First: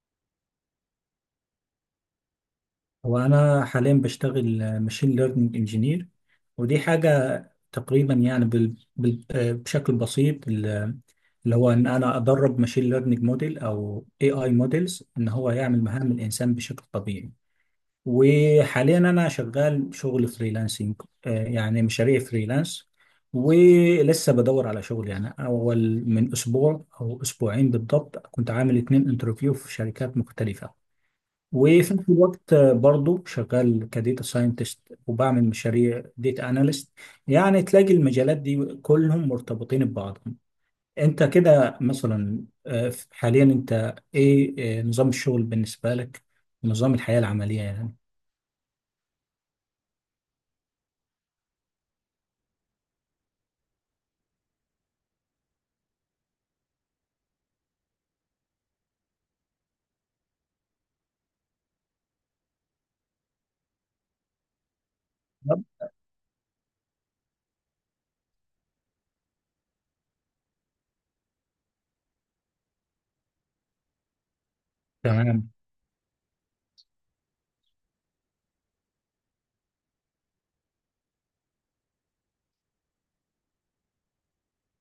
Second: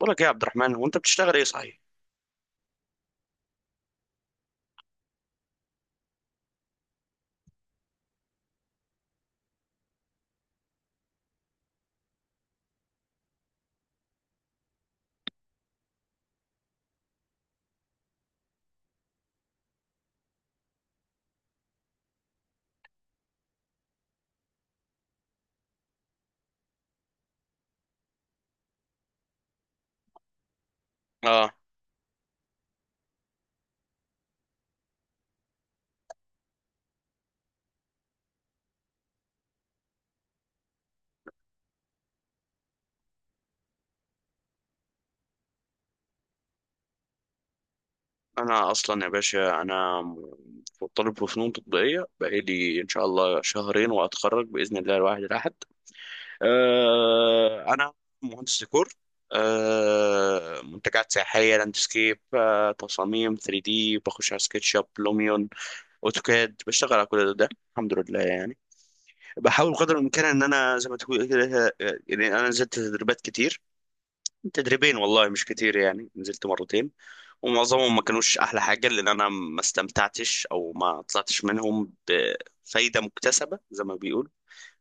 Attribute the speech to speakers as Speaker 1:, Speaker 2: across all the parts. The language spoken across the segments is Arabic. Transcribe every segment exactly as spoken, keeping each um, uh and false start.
Speaker 1: بقول لك إيه يا عبد الرحمن؟ هو انت بتشتغل ايه صحيح؟
Speaker 2: هو أنا حاليا بشتغل ماشين ليرنينج انجينير، ودي حاجة تقريبا، يعني بال... بال... آه، بشكل بسيط ال- اللي هو إن أنا أدرب ماشين ليرنينج موديل أو اي اي موديلز، إن هو يعمل مهام الإنسان بشكل طبيعي. وحاليا أنا شغال شغل فريلانسنج، آه، يعني مشاريع فريلانس. ولسه بدور على شغل، يعني أول من أسبوع أو أسبوعين بالضبط كنت عامل اتنين انترفيو في شركات مختلفة.
Speaker 1: اه
Speaker 2: وفي نفس الوقت برضو شغال كديتا ساينتست، وبعمل مشاريع ديتا اناليست. يعني تلاقي المجالات دي كلهم مرتبطين ببعضهم. انت كده مثلا، آه، حاليا انت ايه، آه، نظام الشغل بالنسبة لك؟ نظام الحياة العملية يعني؟
Speaker 1: انا اصلا يا باشا انا م- طالب في فنون تطبيقيه، بقالي ان شاء الله شهرين واتخرج باذن الله الواحد الاحد. آه انا مهندس ديكور، آه منتجات سياحيه، لاندسكيب، آه تصاميم ثري دي، بخش على سكتش اب، لوميون،
Speaker 2: طب،
Speaker 1: اوتوكاد، بشتغل على كل ده الحمد لله يعني. بحاول قدر الامكان ان انا زي ما تقول كده، آه، يعني انا نزلت تدريبات كتير، تدريبين والله مش
Speaker 2: تمام.
Speaker 1: كتير، يعني نزلت مرتين. ومعظمهم ما كانوش احلى حاجه، لان انا ما استمتعتش او ما طلعتش منهم بفايده مكتسبه زي ما بيقول،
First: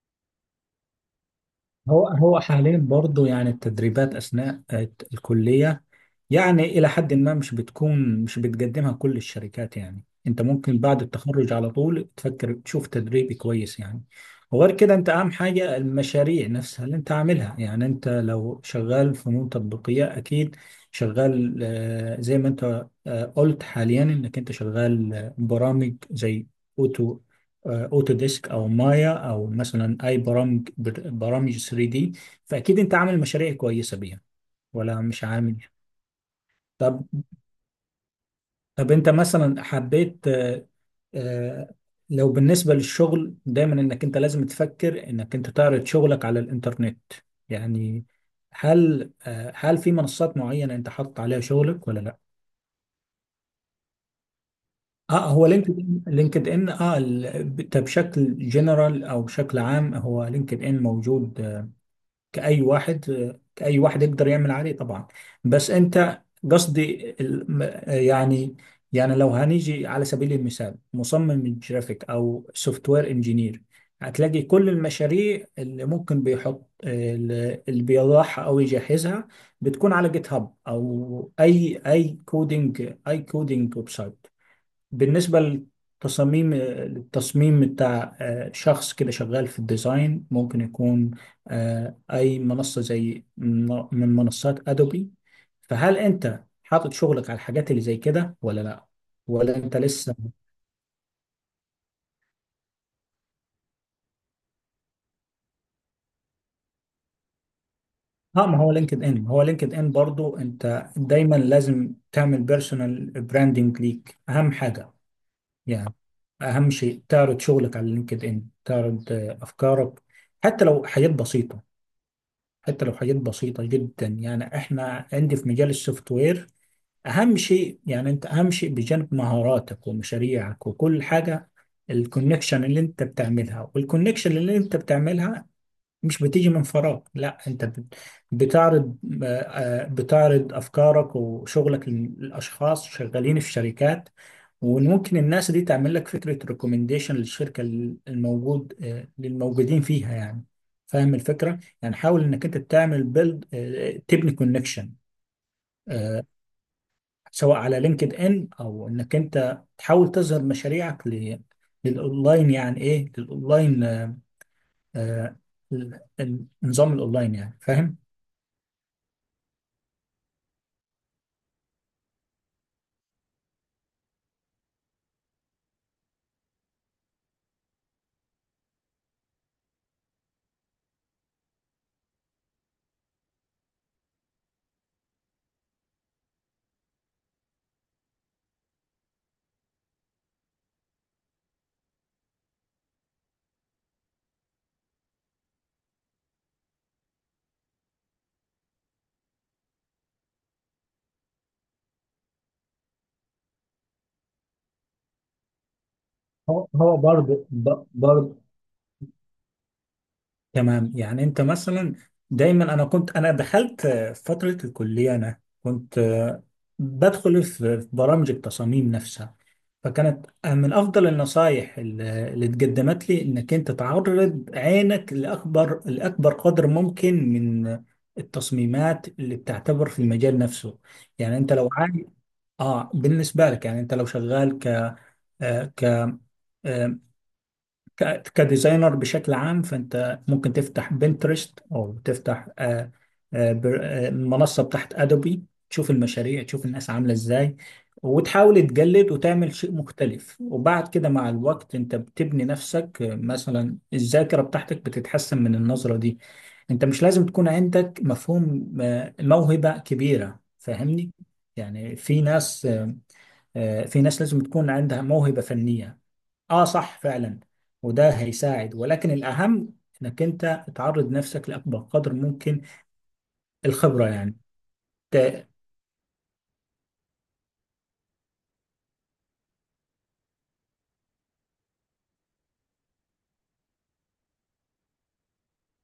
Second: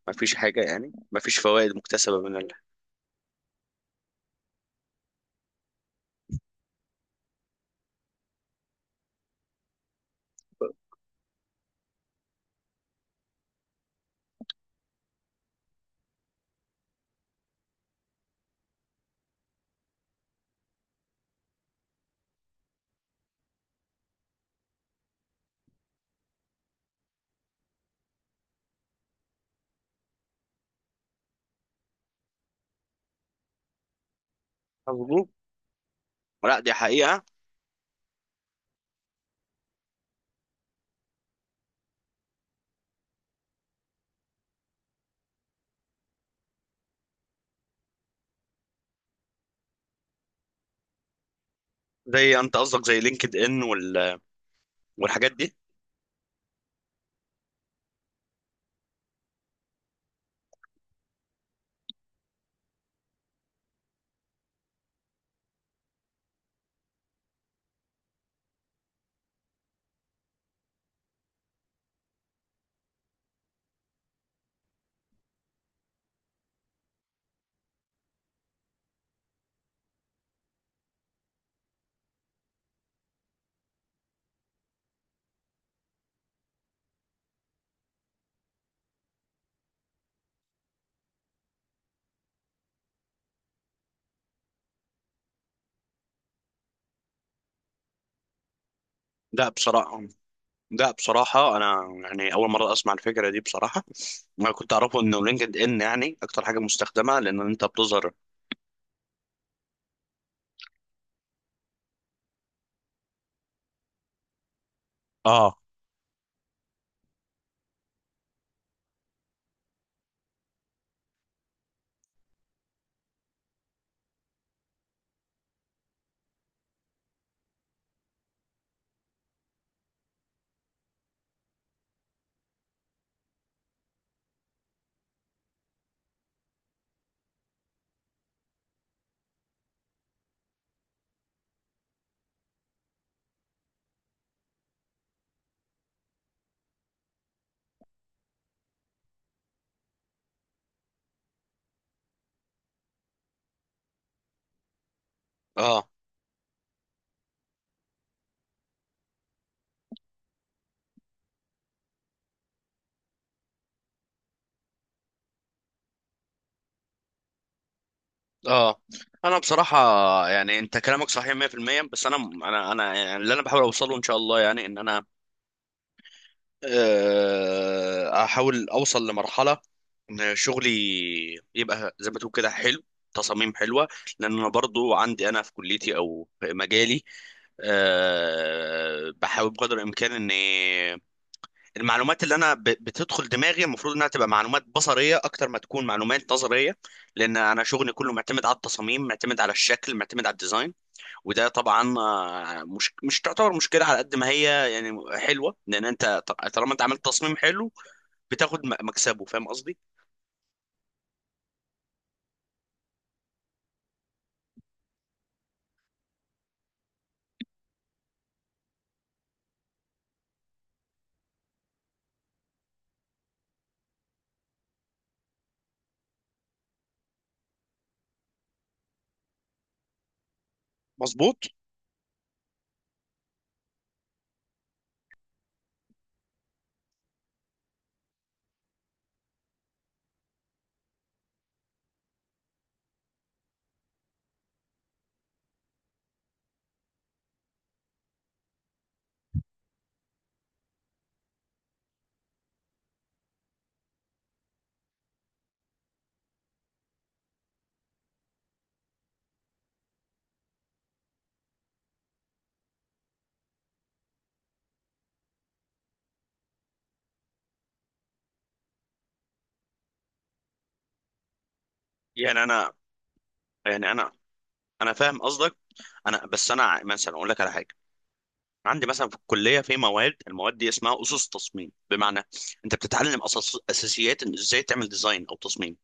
Speaker 1: ما فيش حاجه، يعني ما فيش فوائد
Speaker 2: هو
Speaker 1: مكتسبه من
Speaker 2: هو حاليا برضو، يعني التدريبات اثناء آه، الكلية، يعني إلى حد ما مش بتكون مش بتقدمها كل الشركات. يعني أنت ممكن بعد التخرج على طول تفكر تشوف تدريب كويس، يعني. وغير كده أنت أهم حاجة المشاريع نفسها اللي أنت عاملها، يعني أنت لو شغال فنون تطبيقية أكيد شغال، آه، زي ما أنت آه، قلت حاليا إنك أنت شغال آه، برامج زي أوتو، آه، أوتو ديسك أو مايا، أو مثلا أي برامج برامج ثري دي. فأكيد أنت عامل مشاريع كويسة بيها ولا مش
Speaker 1: الحظوظ.
Speaker 2: عامل؟
Speaker 1: لا دي
Speaker 2: طب
Speaker 1: حقيقه.
Speaker 2: طب انت مثلا حبيت، آه، آه، لو بالنسبة للشغل، دايما انك انت لازم تفكر انك انت تعرض شغلك على الانترنت، يعني. هل آه، هل في منصات معينة انت حاطط عليها شغلك ولا لا؟
Speaker 1: زي انت قصدك زي لينكد ان وال...
Speaker 2: اه،
Speaker 1: والحاجات
Speaker 2: هو
Speaker 1: دي؟
Speaker 2: لينكد ان لينكد ان اه، ال- ب- ده بشكل جنرال او بشكل عام. هو لينكد ان موجود كأي واحد، كأي واحد يقدر يعمل عليه طبعا. بس أنت، قصدي ال- م- يعني، يعني لو هنيجي على سبيل المثال مصمم الجرافيك أو سوفت وير انجينير، هتلاقي كل المشاريع اللي ممكن بيحط اللي بيضعها أو يجهزها بتكون على جيت هاب، أو أي أي كودينج أي كودينج ويب سايت. بالنسبة للتصاميم للتصميم بتاع آه، شخص كده شغال في الديزاين، ممكن يكون آه، أي منصة زي من من منصات أدوبي. فهل أنت حاطط شغلك على الحاجات اللي زي كده ولا لأ؟
Speaker 1: لا
Speaker 2: ولا أنت
Speaker 1: بصراحه،
Speaker 2: لسه؟
Speaker 1: لا بصراحه انا يعني اول مره اسمع الفكره دي بصراحه، ما كنت اعرفه انه لينكد ان يعني اكتر حاجه مستخدمه لان انت بتظهر.
Speaker 2: اه، ما هو لينكد إن، هو لينكد إن برضو أنت دايما لازم تعمل بيرسونال براندنج ليك، أهم حاجة
Speaker 1: اه.
Speaker 2: يعني. أهم شيء تعرض شغلك على لينكد إن، تعرض آه، أفكارك. حتى لو حاجات بسيطة، حتى لو حاجات بسيطة جدا، يعني احنا عندي في مجال السوفت وير اهم شيء. يعني انت اهم شيء بجانب مهاراتك ومشاريعك وكل حاجة الكونكشن اللي انت بتعملها، والكونكشن اللي انت بتعملها مش بتيجي من فراغ. لا انت بت- بتعرض آه، آه، بتعرض افكارك وشغلك للاشخاص شغالين في شركات. وممكن الناس دي تعمل لك فكرة ريكومنديشن للشركة، الموجود آه، للموجودين فيها يعني. فاهم الفكرة؟ يعني حاول انك انت تعمل بيلد تبني كونكشن،
Speaker 1: اه.
Speaker 2: سواء على لينكد ان، او انك انت تحاول تظهر مشاريعك ل- للاونلاين. يعني ايه للاونلاين؟ آه، آه، ال- النظام الاونلاين يعني، فاهم؟
Speaker 1: اه. انا بصراحه يعني انت كلامك صحيح مية بالمية، بس انا انا انا يعني اللي انا بحاول اوصله ان شاء الله، يعني ان انا آه، احاول اوصل لمرحله ان شغلي يبقى زي ما تقول كده حلو، تصاميم حلوه. لان انا برضو عندي انا في كليتي او في مجالي، آه، بحاول بقدر الامكان اني المعلومات اللي انا ب- بتدخل دماغي المفروض انها تبقى معلومات بصريه اكتر ما تكون معلومات نظريه، لان انا شغلي كله معتمد على التصاميم، معتمد على الشكل، معتمد على الديزاين. وده طبعا، آه، مش مش تعتبر مشكله على قد ما هي يعني حلوه، لان انت ط-
Speaker 2: هو
Speaker 1: طالما انت
Speaker 2: هو
Speaker 1: عملت تصميم
Speaker 2: برضه
Speaker 1: حلو بتاخد م- مكسبه، فاهم قصدي؟
Speaker 2: تمام. يعني انت مثلا دايما، انا كنت انا دخلت آه، فترة الكلية، انا كنت آه، بدخل في في برامج التصاميم نفسها. فكانت آه، من افضل النصايح ال- اللي اتقدمت لي انك انت تعرض عينك لاكبر، لاكبر قدر ممكن من التصميمات اللي بتعتبر في المجال نفسه. يعني
Speaker 1: مظبوط.
Speaker 2: انت لو عايز، اه بالنسبة لك، يعني انت لو شغال ك ك- كديزاينر بشكل عام، فانت ممكن تفتح بنترست، او تفتح آه، آه، بر- آه، منصه بتاعت ادوبي. تشوف المشاريع، تشوف الناس عامله ازاي، وتحاول تجلد وتعمل شيء مختلف. وبعد كده مع الوقت انت بتبني نفسك، آه، مثلا الذاكره بتاعتك بتتحسن من النظره دي. انت مش لازم تكون عندك مفهوم، آه، موهبه كبيره، فاهمني؟ يعني في ناس، آه، آه، في ناس لازم تكون عندها موهبه فنيه. اه صح فعلا. وده هيساعد، ولكن الأهم انك انت تعرض نفسك لأكبر قدر
Speaker 1: يعني
Speaker 2: ممكن.
Speaker 1: انا يعني
Speaker 2: الخبرة
Speaker 1: انا
Speaker 2: يعني.
Speaker 1: انا فاهم
Speaker 2: ت-
Speaker 1: قصدك، انا بس انا ع- مثلا اقول لك على حاجه. عندي مثلا في الكليه في مواد، المواد دي اسمها اسس تصميم، بمعنى انت بتتعلم أساس، اساسيات ان ازاي تعمل ديزاين او تصميم.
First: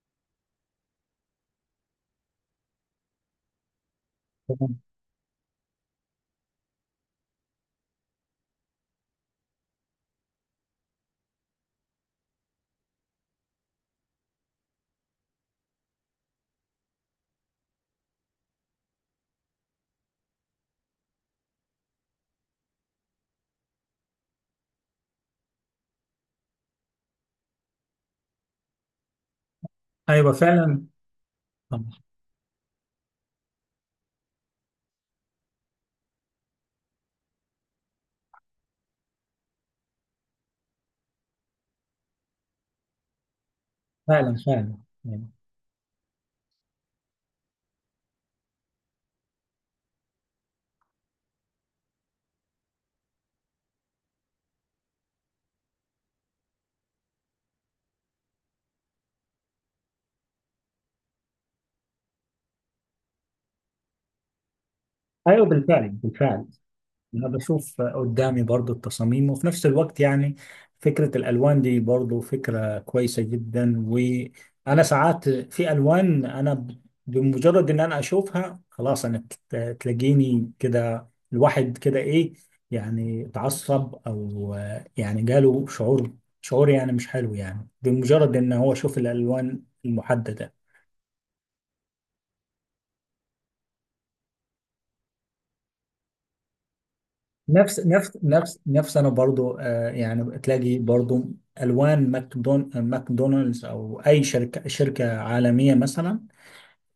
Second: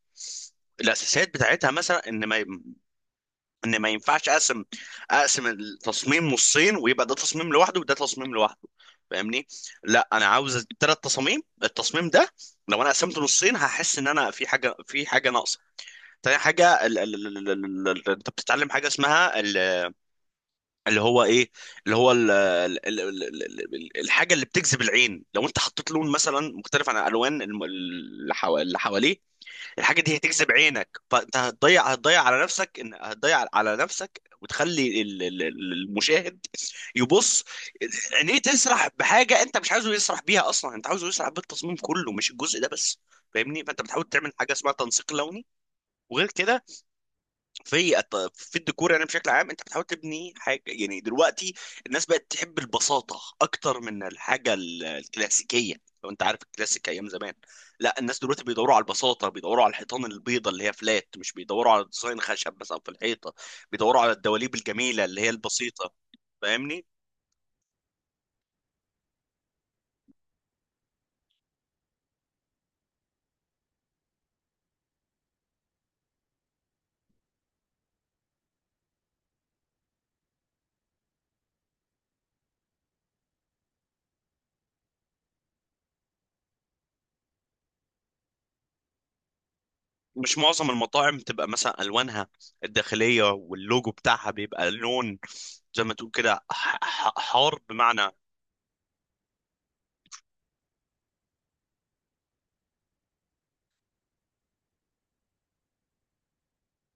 Speaker 1: الاساسيات بتاعتها مثلا ان ما ان ما ينفعش اقسم اقسم التصميم نصين ويبقى ده تصميم لوحده وده تصميم لوحده، فاهمني؟ لا انا عاوز اجيب ثلاث تصاميم. التصميم ده لو انا قسمته نصين هحس ان انا في حاجه، في حاجه ناقصه. تاني حاجه ال ال ال ال ال ال انت بتتعلم حاجه اسمها اللي هو ايه، اللي هو ال ال ال ال ال ال الحاجه اللي بتجذب العين. لو انت حطيت لون مثلا مختلف عن الالوان الم- اللي حوا- اللي حواليه، الحاجه دي
Speaker 2: ايوه
Speaker 1: هتجذب
Speaker 2: فعلا
Speaker 1: عينك، فانت هتضيع هتضيع على نفسك، ان هتضيع على نفسك، وتخلي ال- ال- ال- المشاهد يبص، عينيه تسرح بحاجه انت مش عايزه يسرح بيها اصلا، انت عاوزه يسرح بالتصميم كله مش الجزء ده بس، فاهمني؟ فانت بتحاول تعمل
Speaker 2: فعلا
Speaker 1: حاجه اسمها
Speaker 2: فعلا
Speaker 1: تنسيق
Speaker 2: يعني.
Speaker 1: لوني. وغير كده في الت- في الديكور يعني بشكل عام، انت بتحاول تبني حاجه، يعني دلوقتي الناس بقت تحب البساطه اكتر من الحاجه ال- الكلاسيكيه، لو انت عارف الكلاسيك ايام زمان. لا الناس دلوقتي بيدوروا على البساطه، بيدوروا على الحيطان البيضه اللي هي فلات، مش بيدوروا على ديزاين خشب بس او في الحيطه، بيدوروا على الدواليب الجميله اللي هي
Speaker 2: ايوه بالفعل
Speaker 1: البسيطه،
Speaker 2: بالفعل.
Speaker 1: فاهمني؟
Speaker 2: انا بشوف قدامي برضو التصاميم، وفي نفس الوقت يعني فكرة الالوان دي برضو فكرة كويسة جدا. وانا ساعات في الوان انا ب- بمجرد ان انا اشوفها خلاص، انا ت- تلاقيني كده الواحد كده ايه، يعني اتعصب او آه، يعني جاله شعور، شعور يعني مش حلو، يعني بمجرد ان هو شوف الالوان
Speaker 1: مش
Speaker 2: المحددة.
Speaker 1: معظم المطاعم بتبقى مثلا الوانها الداخليه واللوجو بتاعها بيبقى لون زي ما تقول كده ح- ح- حار،
Speaker 2: نفس
Speaker 1: بمعنى
Speaker 2: نفس نفس نفس انا برضو آه يعني تلاقي برضو الوان ماكدون ماكدونالدز، او اي شركه، شركه عالميه مثلا،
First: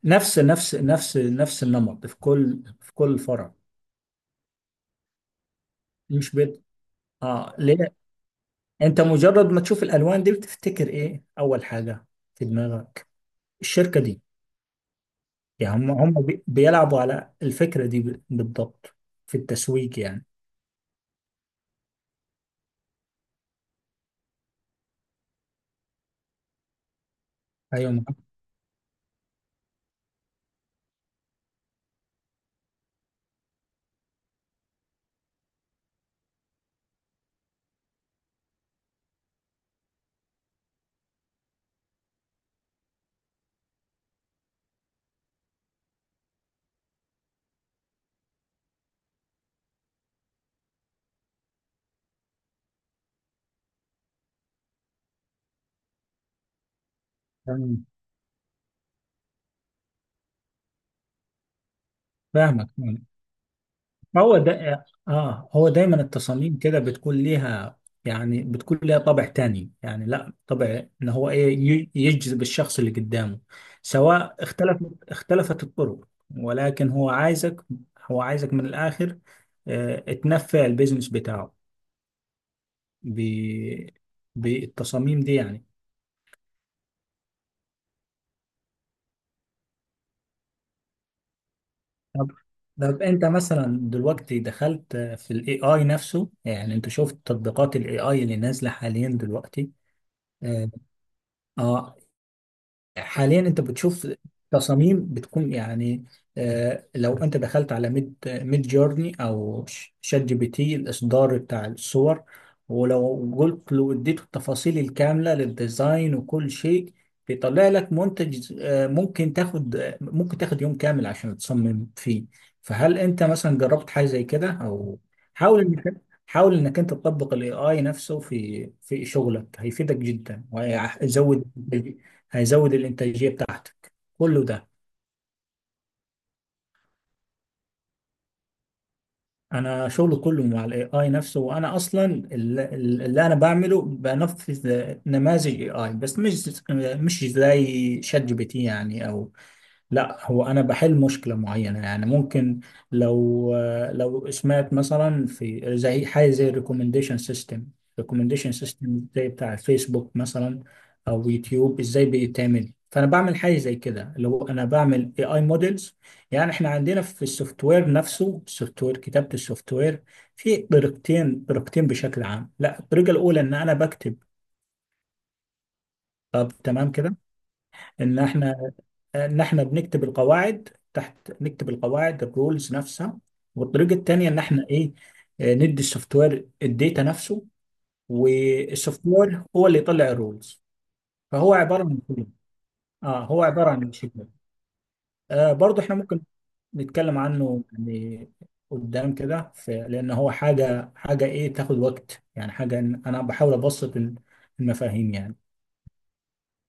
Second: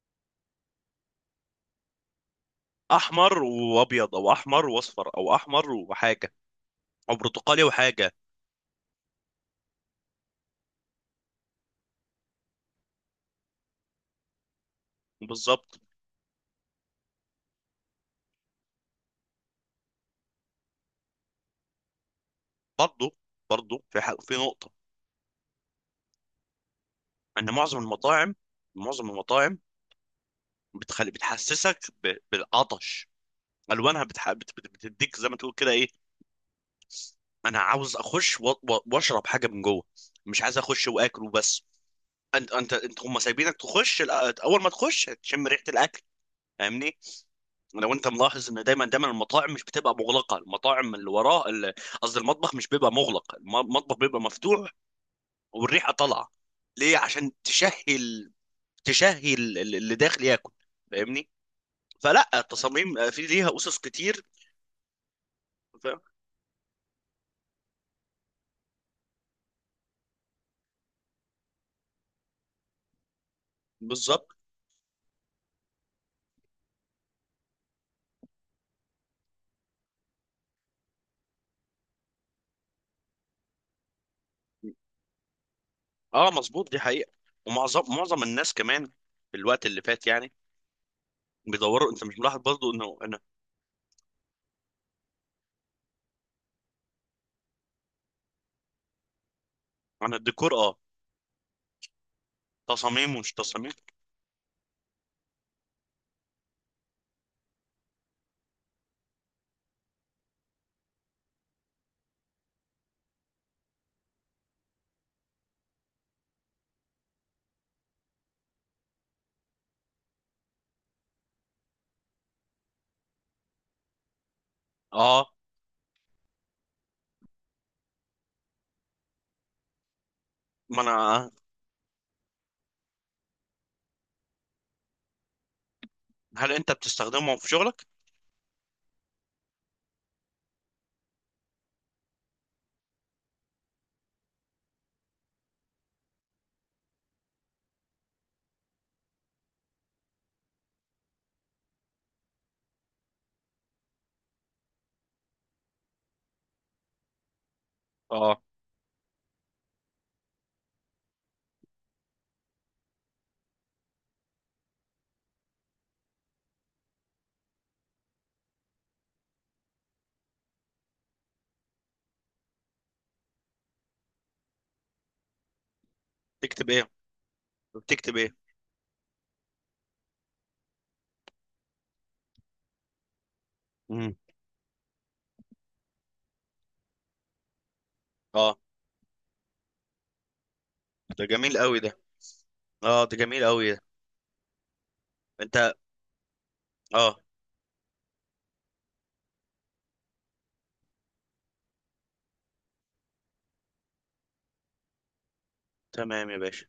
Speaker 2: نفس نفس نفس نفس النمط في كل، في كل
Speaker 1: احمر
Speaker 2: فرع.
Speaker 1: وابيض، او احمر واصفر، او احمر وحاجه،
Speaker 2: مش بيت.
Speaker 1: او
Speaker 2: اه
Speaker 1: برتقالي
Speaker 2: ليه.
Speaker 1: وحاجه.
Speaker 2: انت مجرد ما تشوف الالوان دي بتفتكر ايه اول حاجه في دماغك؟ الشركه دي. يعني
Speaker 1: بالظبط.
Speaker 2: هم هم بي- بيلعبوا على الفكره دي ب- بالضبط، في التسويق يعني.
Speaker 1: برضه، برضه في حق في نقطه، ان معظم
Speaker 2: ايوه معاك.
Speaker 1: المطاعم، معظم المطاعم بتخلي، بتحسسك ب... بالعطش. الوانها بتح... بت... بت- بتديك زي ما تقول كده ايه، انا عاوز اخش و... و... واشرب حاجه من جوه، مش عايز اخش واكل وبس. انت انت انت هم سايبينك تخش الأ- اول ما تخش تشم ريحه الاكل، فاهمني؟ لو انت ملاحظ ان دايما دايما المطاعم مش بتبقى مغلقه، المطاعم اللي وراه ال- قصدي المطبخ مش بيبقى مغلق، الم- المطبخ بيبقى مفتوح والريحه طالعه، ليه؟ عشان تشهي
Speaker 2: تمام.
Speaker 1: ال- تشهي ال- ال- اللي داخل ياكل، فاهمني؟ فلا،
Speaker 2: فاهمك.
Speaker 1: التصاميم في ليها اسس كتير.
Speaker 2: هو ده اه هو
Speaker 1: ف-
Speaker 2: دايما التصاميم كده بتكون ليها، يعني بتكون ليها طابع تاني، يعني لا طابع ان هو ايه، ي- يجذب الشخص اللي قدامه.
Speaker 1: بالظبط.
Speaker 2: سواء اختلف اختلفت الطرق، ولكن هو عايزك، هو عايزك من الاخر، آه تنفع البيزنس بتاعه ب بالتصاميم دي يعني.
Speaker 1: اه مظبوط دي حقيقه. ومعظم، معظم الناس كمان في الوقت اللي فات يعني بيدوروا، انت مش
Speaker 2: طب
Speaker 1: ملاحظ برضو انه
Speaker 2: طب
Speaker 1: انا؟
Speaker 2: انت مثلا دلوقتي دخلت في الاي اي نفسه. يعني انت شفت تطبيقات الاي اي اللي نازله حاليا دلوقتي؟
Speaker 1: انا الديكور
Speaker 2: آه،
Speaker 1: اه،
Speaker 2: آه،
Speaker 1: تصاميم ومش
Speaker 2: حاليا انت
Speaker 1: تصاميم.
Speaker 2: بتشوف تصاميم بتكون، يعني آه، لو انت دخلت على ميد ميد جورني، او ش- شات جي بي تي الاصدار بتاع الصور، ولو قلت له اديته التفاصيل الكامله للديزاين وكل شيء، بيطلع لك منتج، آه، ممكن تاخد آه، ممكن تاخد يوم كامل عشان تصمم فيه. فهل انت مثلا جربت حاجه زي كده، او
Speaker 1: اه
Speaker 2: حاول انك حاول انك انت تطبق الاي اي نفسه في في شغلك؟ هيفيدك جدا،
Speaker 1: ما انا.
Speaker 2: وهيزود هيزود الانتاجيه بتاعتك كله ده.
Speaker 1: هل انت بتستخدمهم في شغلك؟
Speaker 2: انا شغل كله مع الاي اي نفسه. وانا اصلا الل- اللي انا بعمله بنفذ نماذج اي اي، بس مش مش زي شات جي بي تي يعني، او لا هو انا بحل مشكله معينه يعني. ممكن، لو لو سمعت مثلا في زي حاجه زي الريكومنديشن سيستم،
Speaker 1: اه
Speaker 2: ريكومنديشن سيستم زي بتاع فيسبوك مثلا، او يوتيوب ازاي بيتعمل. فانا بعمل حاجه زي كده لو انا بعمل اي اي موديلز. يعني احنا عندنا في السوفت وير نفسه، السوفت وير، كتابه السوفت وير في طريقتين، طريقتين بشكل عام. لا الطريقه الاولى ان انا بكتب. طب
Speaker 1: تكتب ايه،
Speaker 2: تمام كده.
Speaker 1: بتكتب
Speaker 2: ان
Speaker 1: ايه؟
Speaker 2: احنا ان احنا بنكتب القواعد تحت، نكتب القواعد الرولز نفسها. والطريقه
Speaker 1: مم.
Speaker 2: الثانيه ان احنا ايه، آه، ندي السوفت وير الداتا نفسه،
Speaker 1: اه
Speaker 2: والسوفت وير هو اللي يطلع الرولز.
Speaker 1: ده
Speaker 2: فهو
Speaker 1: جميل قوي
Speaker 2: عباره
Speaker 1: ده.
Speaker 2: عن شيء.
Speaker 1: اه ده
Speaker 2: اه هو
Speaker 1: جميل
Speaker 2: عباره
Speaker 1: قوي ده.
Speaker 2: عن شيء آه
Speaker 1: انت،
Speaker 2: برضه احنا ممكن نتكلم
Speaker 1: اه
Speaker 2: عنه يعني قدام كده. ف- لان هو حاجه، حاجه ايه، تاخد وقت يعني. حاجه إن انا بحاول ابسط المفاهيم يعني.
Speaker 1: تمام يا باشا.